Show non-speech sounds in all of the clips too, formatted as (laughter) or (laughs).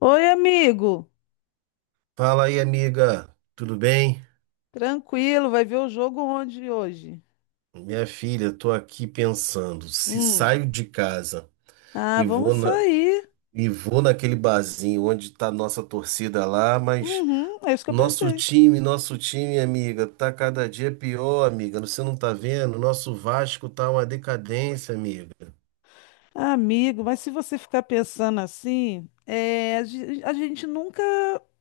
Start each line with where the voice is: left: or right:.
left: Oi, amigo.
right: Fala aí, amiga, tudo bem?
left: Tranquilo, vai ver o jogo onde hoje?
right: Minha filha, tô aqui pensando, se
left: Hum.
right: saio de casa
left: Ah,
right: e vou
left: vamos
right: na,
left: sair.
right: e vou naquele barzinho onde tá nossa torcida lá, mas
left: Uhum, é isso que eu
right: nosso
left: pensei.
right: time, nosso time, amiga, tá cada dia pior, amiga. Você não tá vendo? Nosso Vasco tá uma decadência, amiga.
left: Amigo, mas se você ficar pensando assim, é, a gente nunca,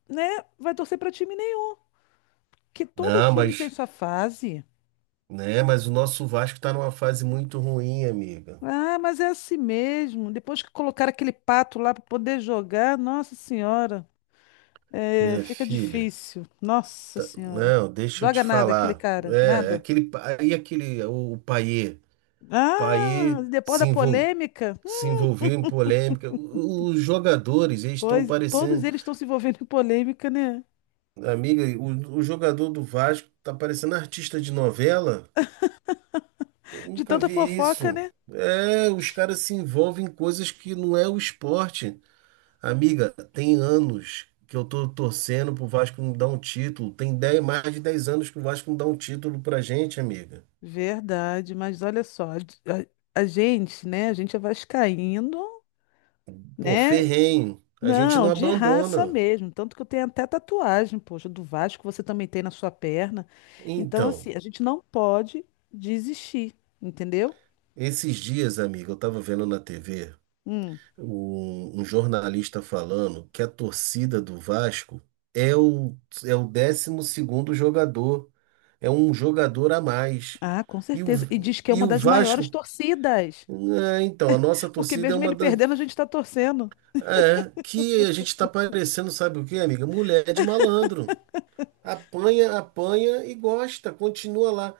left: né, vai torcer para time nenhum, porque todo
right: Não,
left: time tem
right: mas,
left: sua fase.
right: né, mas o nosso Vasco tá numa fase muito ruim, amiga.
left: Ah, mas é assim mesmo. Depois que colocar aquele pato lá para poder jogar, nossa senhora, é,
right: Minha
left: fica
right: filha,
left: difícil. Nossa senhora.
right: não, deixa eu te
left: Joga nada aquele
right: falar.
left: cara,
right: É,
left: nada.
right: aquele, pa- e aquele, o Payet?
left: Ah,
right: Paê
left: depois
right: se
left: da
right: envol-
left: polêmica?
right: se envolveu em polêmica. Os jogadores, eles estão
left: Pois, todos
right: parecendo.
left: eles estão se envolvendo em polêmica, né?
right: Amiga, o jogador do Vasco tá parecendo artista de novela. Eu
left: De
right: nunca
left: tanta
right: vi
left: fofoca,
right: isso.
left: né?
right: É, os caras se envolvem em coisas que não é o esporte. Amiga, tem anos que eu tô torcendo pro Vasco não dar um título. Tem 10 mais de 10 anos que o Vasco não dá um título pra gente, amiga.
left: Verdade, mas olha só, a gente, né? A gente é vascaíno,
right: Pô,
left: né?
right: ferrenho. A gente
left: Não,
right: não
left: de raça
right: abandona.
left: mesmo. Tanto que eu tenho até tatuagem, poxa, do Vasco, você também tem na sua perna. Então, assim,
right: Então.
left: a gente não pode desistir, entendeu?
right: Esses dias, amigo, eu estava vendo na TV
left: Hum.
right: um, um jornalista falando que a torcida do Vasco é o, é o 12º jogador, é um jogador a mais.
left: Ah, com
right: E o,
left: certeza. E diz que é
right: e
left: uma
right: o
left: das maiores
right: Vasco,
left: torcidas.
right: é, então, a nossa
left: Porque
right: torcida é
left: mesmo
right: uma
left: ele perdendo, a gente está torcendo.
right: é, que a gente está parecendo, sabe o quê, amiga? Mulher de malandro. Apanha, apanha e gosta, continua lá.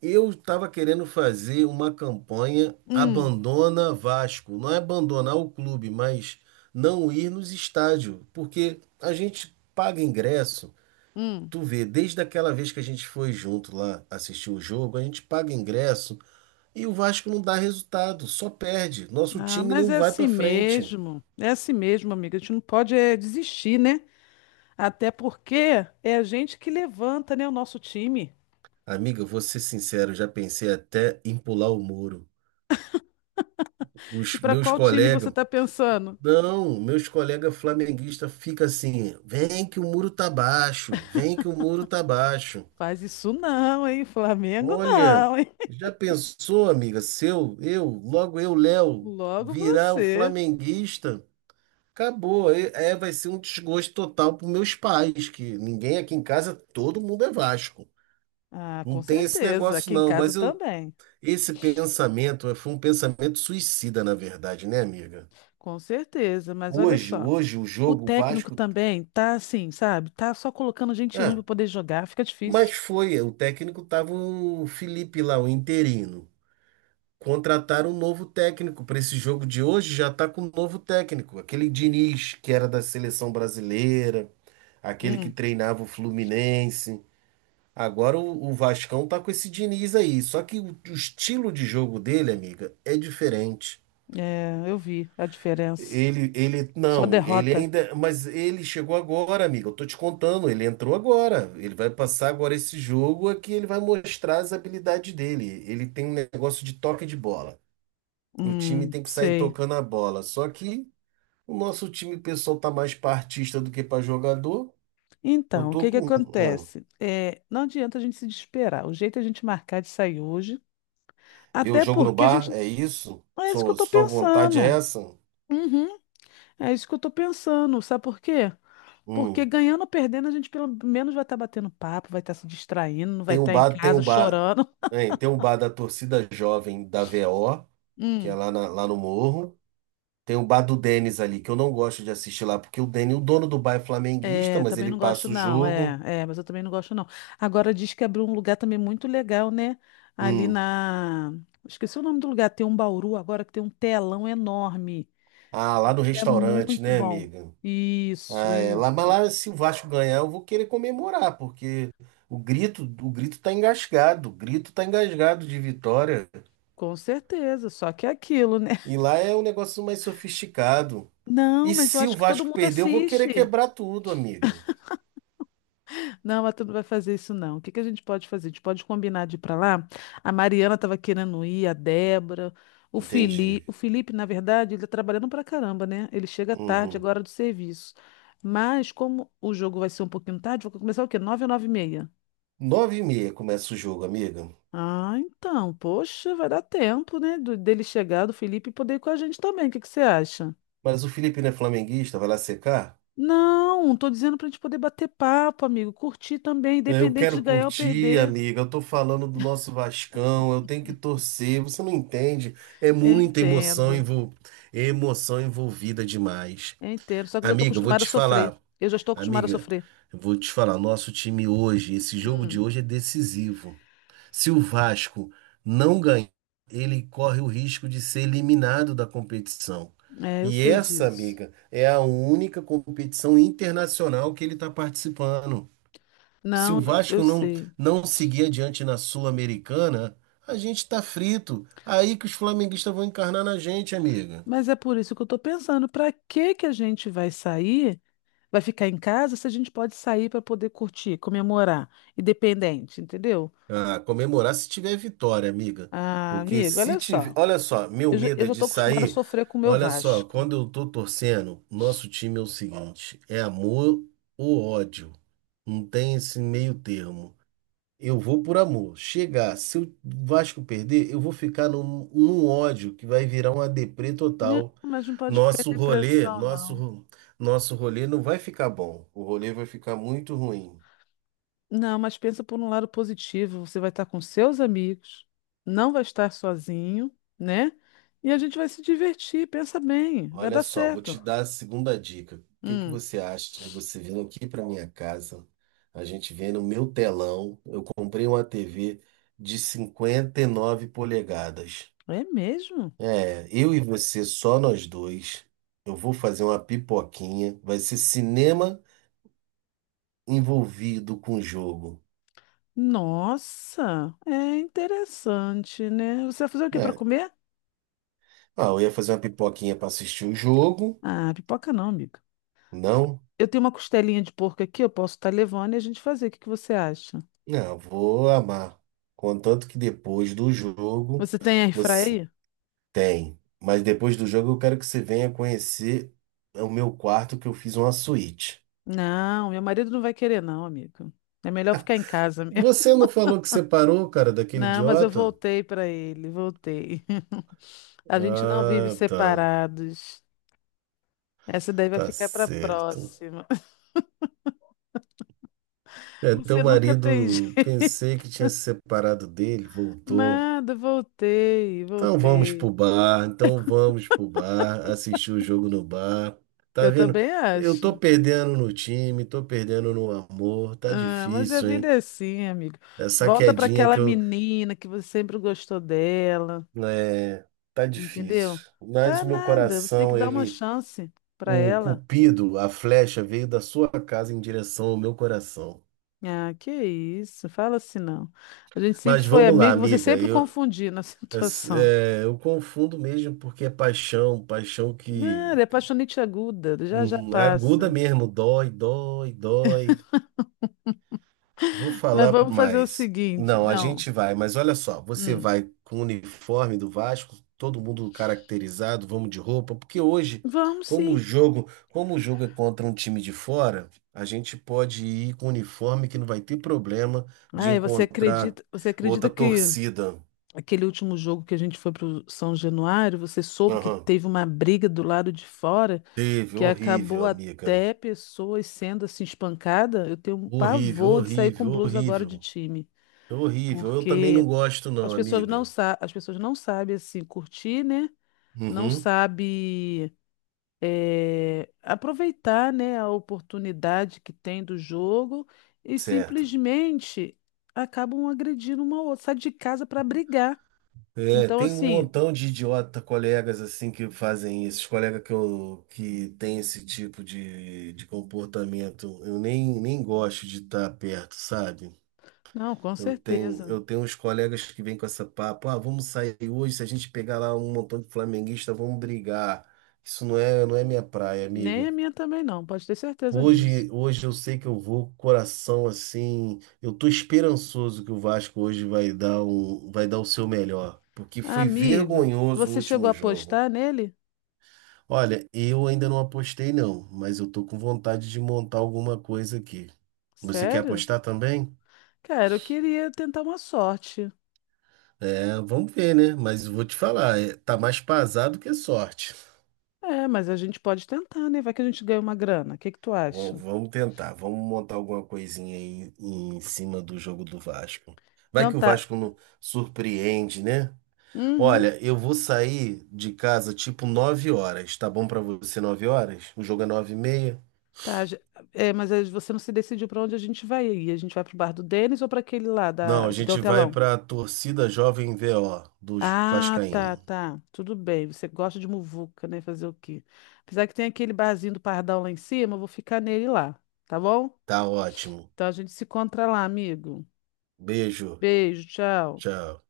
right: Eu estava querendo fazer uma campanha
left: Hum,
right: Abandona Vasco. Não é abandonar o clube, mas não ir nos estádios, porque a gente paga ingresso.
left: hum.
right: Tu vê, desde aquela vez que a gente foi junto lá assistir o jogo, a gente paga ingresso e o Vasco não dá resultado, só perde. Nosso
left: Ah,
right: time
left: mas
right: não vai para frente.
left: é assim mesmo, amiga. A gente não pode desistir, né? Até porque é a gente que levanta, né, o nosso time.
right: Amiga, vou ser sincero, já pensei até em pular o muro.
left: E
right: Os
left: para
right: meus
left: qual time você
right: colegas
left: tá pensando?
right: Não, meus colegas flamenguistas ficam assim, vem que o muro tá baixo, vem que o muro tá baixo.
left: Faz isso não, hein? Flamengo
right: Olha,
left: não, hein?
right: já pensou, amiga, se eu, logo eu, Léo,
left: Logo
right: virar o
left: você.
right: flamenguista, acabou, vai ser um desgosto total para meus pais, que ninguém aqui em casa, todo mundo é Vasco.
left: Ah,
right: Não
left: com
right: tem esse
left: certeza.
right: negócio
left: Aqui em
right: não,
left: casa também.
right: esse pensamento foi um pensamento suicida, na verdade, né, amiga?
left: Com certeza. Mas olha
right: Hoje,
left: só,
right: hoje o
left: o
right: jogo, o
left: técnico
right: Vasco.
left: também tá assim, sabe? Tá só colocando gente ruim para poder jogar. Fica
right: Mas
left: difícil.
right: foi, o técnico tava o Felipe lá, o interino. Contrataram um novo técnico para esse jogo de hoje, já tá com um novo técnico, aquele Diniz que era da seleção brasileira, aquele que
left: Hum,
right: treinava o Fluminense. Agora o Vascão tá com esse Diniz aí, só que o estilo de jogo dele, amiga, é diferente.
left: é, eu vi a diferença. Só
right: Não, ele
left: derrota.
right: ainda, mas ele chegou agora, amigo. Eu tô te contando, ele entrou agora. Ele vai passar agora esse jogo aqui, ele vai mostrar as habilidades dele. Ele tem um negócio de toque de bola. O time tem que sair
left: Sei.
right: tocando a bola. Só que o nosso time pessoal tá mais pra artista do que pra jogador. Eu
left: Então, o
right: tô
left: que que
right: com, não.
left: acontece? É, não adianta a gente se desesperar. O jeito é a gente marcar de sair hoje,
right: Ver o
left: até
right: jogo no
left: porque a
right: bar,
left: gente.
right: é isso?
left: É isso que eu
right: Sua,
left: tô
right: sua vontade é
left: pensando.
right: essa?
left: Uhum, é isso que eu tô pensando. Sabe por quê? Porque
right: Hum.
left: ganhando ou perdendo, a gente pelo menos vai estar batendo papo, vai estar se distraindo, não vai
right: Tem o
left: estar em
right: bar, tem o
left: casa
right: bar,
left: chorando.
right: hein, tem o bar da torcida jovem da V O que é
left: (laughs)
right: lá, lá no Morro. Tem o bar do Denis ali, que eu não gosto de assistir lá, porque o Denis, o dono do bar é flamenguista,
left: É,
right: mas
left: também
right: ele
left: não gosto,
right: passa o
left: não. É,
right: jogo.
left: é, mas eu também não gosto, não. Agora diz que abriu um lugar também muito legal, né? Ali
right: Hum.
left: na. Esqueci o nome do lugar, tem um Bauru agora que tem um telão enorme.
right: Ah, lá
left: Diz
right: no
left: que é
right: restaurante,
left: muito
right: né,
left: bom.
right: amiga?
left: Isso,
right: Ah, é. Lá, mas
left: isso.
right: lá, se o Vasco ganhar, eu vou querer comemorar, porque o grito tá engasgado, o grito tá engasgado de vitória.
left: Com certeza, só que é aquilo, né?
right: E
left: (laughs)
right: lá é um negócio mais sofisticado. E
left: Não, mas eu
right: se o
left: acho que todo
right: Vasco
left: mundo
right: perder, eu vou querer
left: assiste.
right: quebrar tudo, amiga.
left: Não, mas tu não vai fazer isso, não. O que que a gente pode fazer? A gente pode combinar de ir pra lá. A Mariana estava querendo ir, a Débora, o Felipe.
right: Entendi.
left: O Felipe, na verdade, ele tá trabalhando pra caramba, né? Ele chega tarde
right: Uhum.
left: agora do serviço. Mas como o jogo vai ser um pouquinho tarde, vai começar o quê? Nove ou nove e meia?
right: 9h30 começa o jogo, amiga.
left: Ah, então, poxa, vai dar tempo, né? Dele chegar, do Felipe, e poder ir com a gente também. O que que você acha?
right: Mas o Felipe não é flamenguista, vai lá secar?
left: Não, tô dizendo pra gente poder bater papo, amigo, curtir também,
right: É, eu
left: independente de
right: quero
left: ganhar ou
right: curtir,
left: perder.
right: amiga. Eu tô falando do nosso Vascão, eu tenho que torcer. Você não entende? É
left: Eu
right: muita emoção,
left: entendo.
right: envol... emoção envolvida demais.
left: É inteiro. Só que eu já estou
right: Amiga, eu vou
left: acostumada a
right: te
left: sofrer.
right: falar.
left: Eu já estou acostumada a
right: Amiga,
left: sofrer.
right: eu vou te falar. Nosso time hoje, esse jogo de
left: Hum,
right: hoje é decisivo. Se o Vasco não ganhar, ele corre o risco de ser eliminado da competição.
left: é, eu
right: E
left: sei
right: essa,
left: disso.
right: amiga, é a única competição internacional que ele está participando. Se o
left: Não, eu
right: Vasco não,
left: sei.
right: não seguir adiante na Sul-Americana, a gente está frito. Aí que os flamenguistas vão encarnar na gente, amiga.
left: Mas é por isso que eu estou pensando, para que que a gente vai sair, vai ficar em casa, se a gente pode sair para poder curtir, comemorar, independente, entendeu?
right: Ah, comemorar se tiver vitória, amiga.
left: Ah,
right: Porque
left: amigo,
right: se
left: olha
right: tiver.
left: só.
right: Olha só, meu medo
left: Eu
right: é
left: já
right: de
left: estou acostumada a
right: sair.
left: sofrer com o meu
right: Olha só,
left: Vasco.
right: quando eu tô torcendo, nosso time é o seguinte: é amor ou ódio. Não tem esse meio termo. Eu vou por amor. Chegar, se o Vasco perder, eu vou ficar num ódio que vai virar uma deprê
left: Não,
right: total.
left: mas não pode ficar em
right: Nosso rolê,
left: depressão, não.
right: nosso, nosso rolê não vai ficar bom. O rolê vai ficar muito ruim.
left: Não, mas pensa por um lado positivo. Você vai estar com seus amigos, não vai estar sozinho, né? E a gente vai se divertir. Pensa bem, vai
right: Olha
left: dar
right: só, vou
left: certo.
right: te dar a segunda dica. O que que
left: Hum,
right: você acha de você vir aqui para minha casa? A gente vê no meu telão. Eu comprei uma TV de 59 polegadas.
left: é mesmo?
right: É, eu e você, só nós dois. Eu vou fazer uma pipoquinha. Vai ser cinema envolvido com o jogo,
left: Nossa, é interessante, né? Você vai fazer o quê para
right: né?
left: comer?
right: Ah, eu ia fazer uma pipoquinha para assistir o jogo.
left: Ah, pipoca não, amiga. F-
right: Não?
left: Eu tenho uma costelinha de porco aqui, eu posso estar levando e a gente fazer. O que que você acha?
right: Não, eu vou amar. Contanto que depois do jogo.
left: Você tem airfryer
right: Você...
left: aí?
right: Tem. Mas depois do jogo eu quero que você venha conhecer o meu quarto que eu fiz uma suíte.
left: Não, meu marido não vai querer, não, amiga. É melhor ficar em casa.
right: Você não falou que separou, cara, daquele
left: Não, mas eu
right: idiota?
left: voltei para ele, voltei. (laughs) A gente não vive
right: Ah, tá.
left: separados. Essa daí vai
right: Tá
left: ficar para
right: certo.
left: próxima. (laughs)
right: É, teu
left: Você nunca tem (laughs)
right: marido,
left: jeito.
right: pensei que tinha se separado dele, voltou.
left: Nada, voltei,
right: Então vamos
left: voltei.
right: pro bar, então vamos pro bar, assistir o jogo no bar. Tá
left: Eu
right: vendo?
left: também
right: Eu tô
left: acho.
right: perdendo no time, tô perdendo no amor, tá
left: Ah, mas a
right: difícil,
left: vida
right: hein?
left: é assim, amigo.
right: Essa
left: Volta para
right: quedinha
left: aquela
right: que eu
left: menina que você sempre gostou dela,
right: É, tá
left: entendeu?
right: difícil. Mas
left: Tá
right: o meu
left: nada, você tem que
right: coração,
left: dar uma chance para
right: o
left: ela.
right: cupido, a flecha veio da sua casa em direção ao meu coração.
left: Ah, que isso, fala assim não. A gente sempre
right: Mas
left: foi
right: vamos lá,
left: amigo, você
right: amiga.
left: sempre
right: Eu,
left: confundiu na (laughs)
right: es-
left: situação.
right: é, eu confundo mesmo porque é paixão, paixão
left: Nada,
right: que
left: é apaixonite aguda, já já
right: aguda
left: passa.
right: mesmo, dói, dói, dói. Vou
left: Mas
right: falar por
left: vamos fazer o
right: mais.
left: seguinte,
right: Não, a
left: não.
right: gente vai, mas olha só, você
left: Hum,
right: vai com o uniforme do Vasco, todo mundo caracterizado, vamos de roupa, porque hoje,
left: vamos
right: como o
left: sim.
right: jogo, como o jogo é contra um time de fora, a gente pode ir com uniforme que não vai ter problema de
left: Ai,
right: encontrar
left: você
right: outra
left: acredita que
right: torcida.
left: aquele último jogo que a gente foi pro São Januário, você soube que
right: Aham.
left: teve uma briga do lado de fora
right: Teve,
left: que acabou
right: horrível, amiga.
left: até pessoas sendo assim espancada? Eu tenho um
right: Horrível,
left: pavor de sair com
right: horrível,
left: blusa agora de
right: horrível.
left: time,
right: Horrível. Eu também não
left: porque
right: gosto, não, amiga.
left: as pessoas não sabem assim curtir, né? Não
right: Uhum,
left: sabem aproveitar, né, a oportunidade que tem do jogo e
right: certo.
left: simplesmente acabam agredindo uma outra, sai de casa para brigar.
right: É,
left: Então,
right: tem um
left: assim,
right: montão de idiota colegas assim que fazem isso, os colegas que tem esse tipo de comportamento. Eu nem gosto de estar perto, sabe?
left: não, com
right: Eu tenho,
left: certeza.
right: eu tenho uns colegas que vêm com essa papo, ah, vamos sair hoje, se a gente pegar lá um montão de flamenguista, vamos brigar. Isso não é minha praia,
left: Nem a
right: amiga.
left: minha também não, pode ter certeza disso.
right: Hoje eu sei que eu vou com o coração assim. Eu tô esperançoso que o Vasco hoje vai dar o seu melhor, porque foi
left: Amigo,
right: vergonhoso o
left: você chegou a
right: último jogo.
left: apostar nele?
right: Olha, eu ainda não apostei não, mas eu tô com vontade de montar alguma coisa aqui. Você quer
left: Sério?
right: apostar também?
left: Cara, eu queria tentar uma sorte.
right: É, vamos ver, né? Mas eu vou te falar, tá mais pasado que sorte.
left: É, mas a gente pode tentar, né? Vai que a gente ganha uma grana. O que que tu
right: Vamos,
left: acha?
right: vamos tentar, vamos montar alguma coisinha aí em cima do jogo do Vasco. Vai
left: Então
right: que o
left: tá.
right: Vasco não surpreende, né?
left: Uhum.
right: Olha, eu vou sair de casa tipo 9h. Tá bom pra você 9h? O jogo é 9h30?
left: Tá, já- é, mas aí você não se decidiu para onde a gente vai aí. A gente vai pro bar do Denis ou para aquele lá
right: Não, a
left: da, que tem o
right: gente vai
left: telão?
right: pra torcida Jovem VO dos
left: Ah, tá,
right: Vascaíno.
left: tá. Tudo bem. Você gosta de muvuca, né? Fazer o quê? Apesar que tem aquele barzinho do Pardal lá em cima, eu vou ficar nele lá, tá bom?
right: Tá ótimo.
left: Então a gente se encontra lá, amigo.
right: Beijo.
left: Beijo, tchau.
right: Tchau.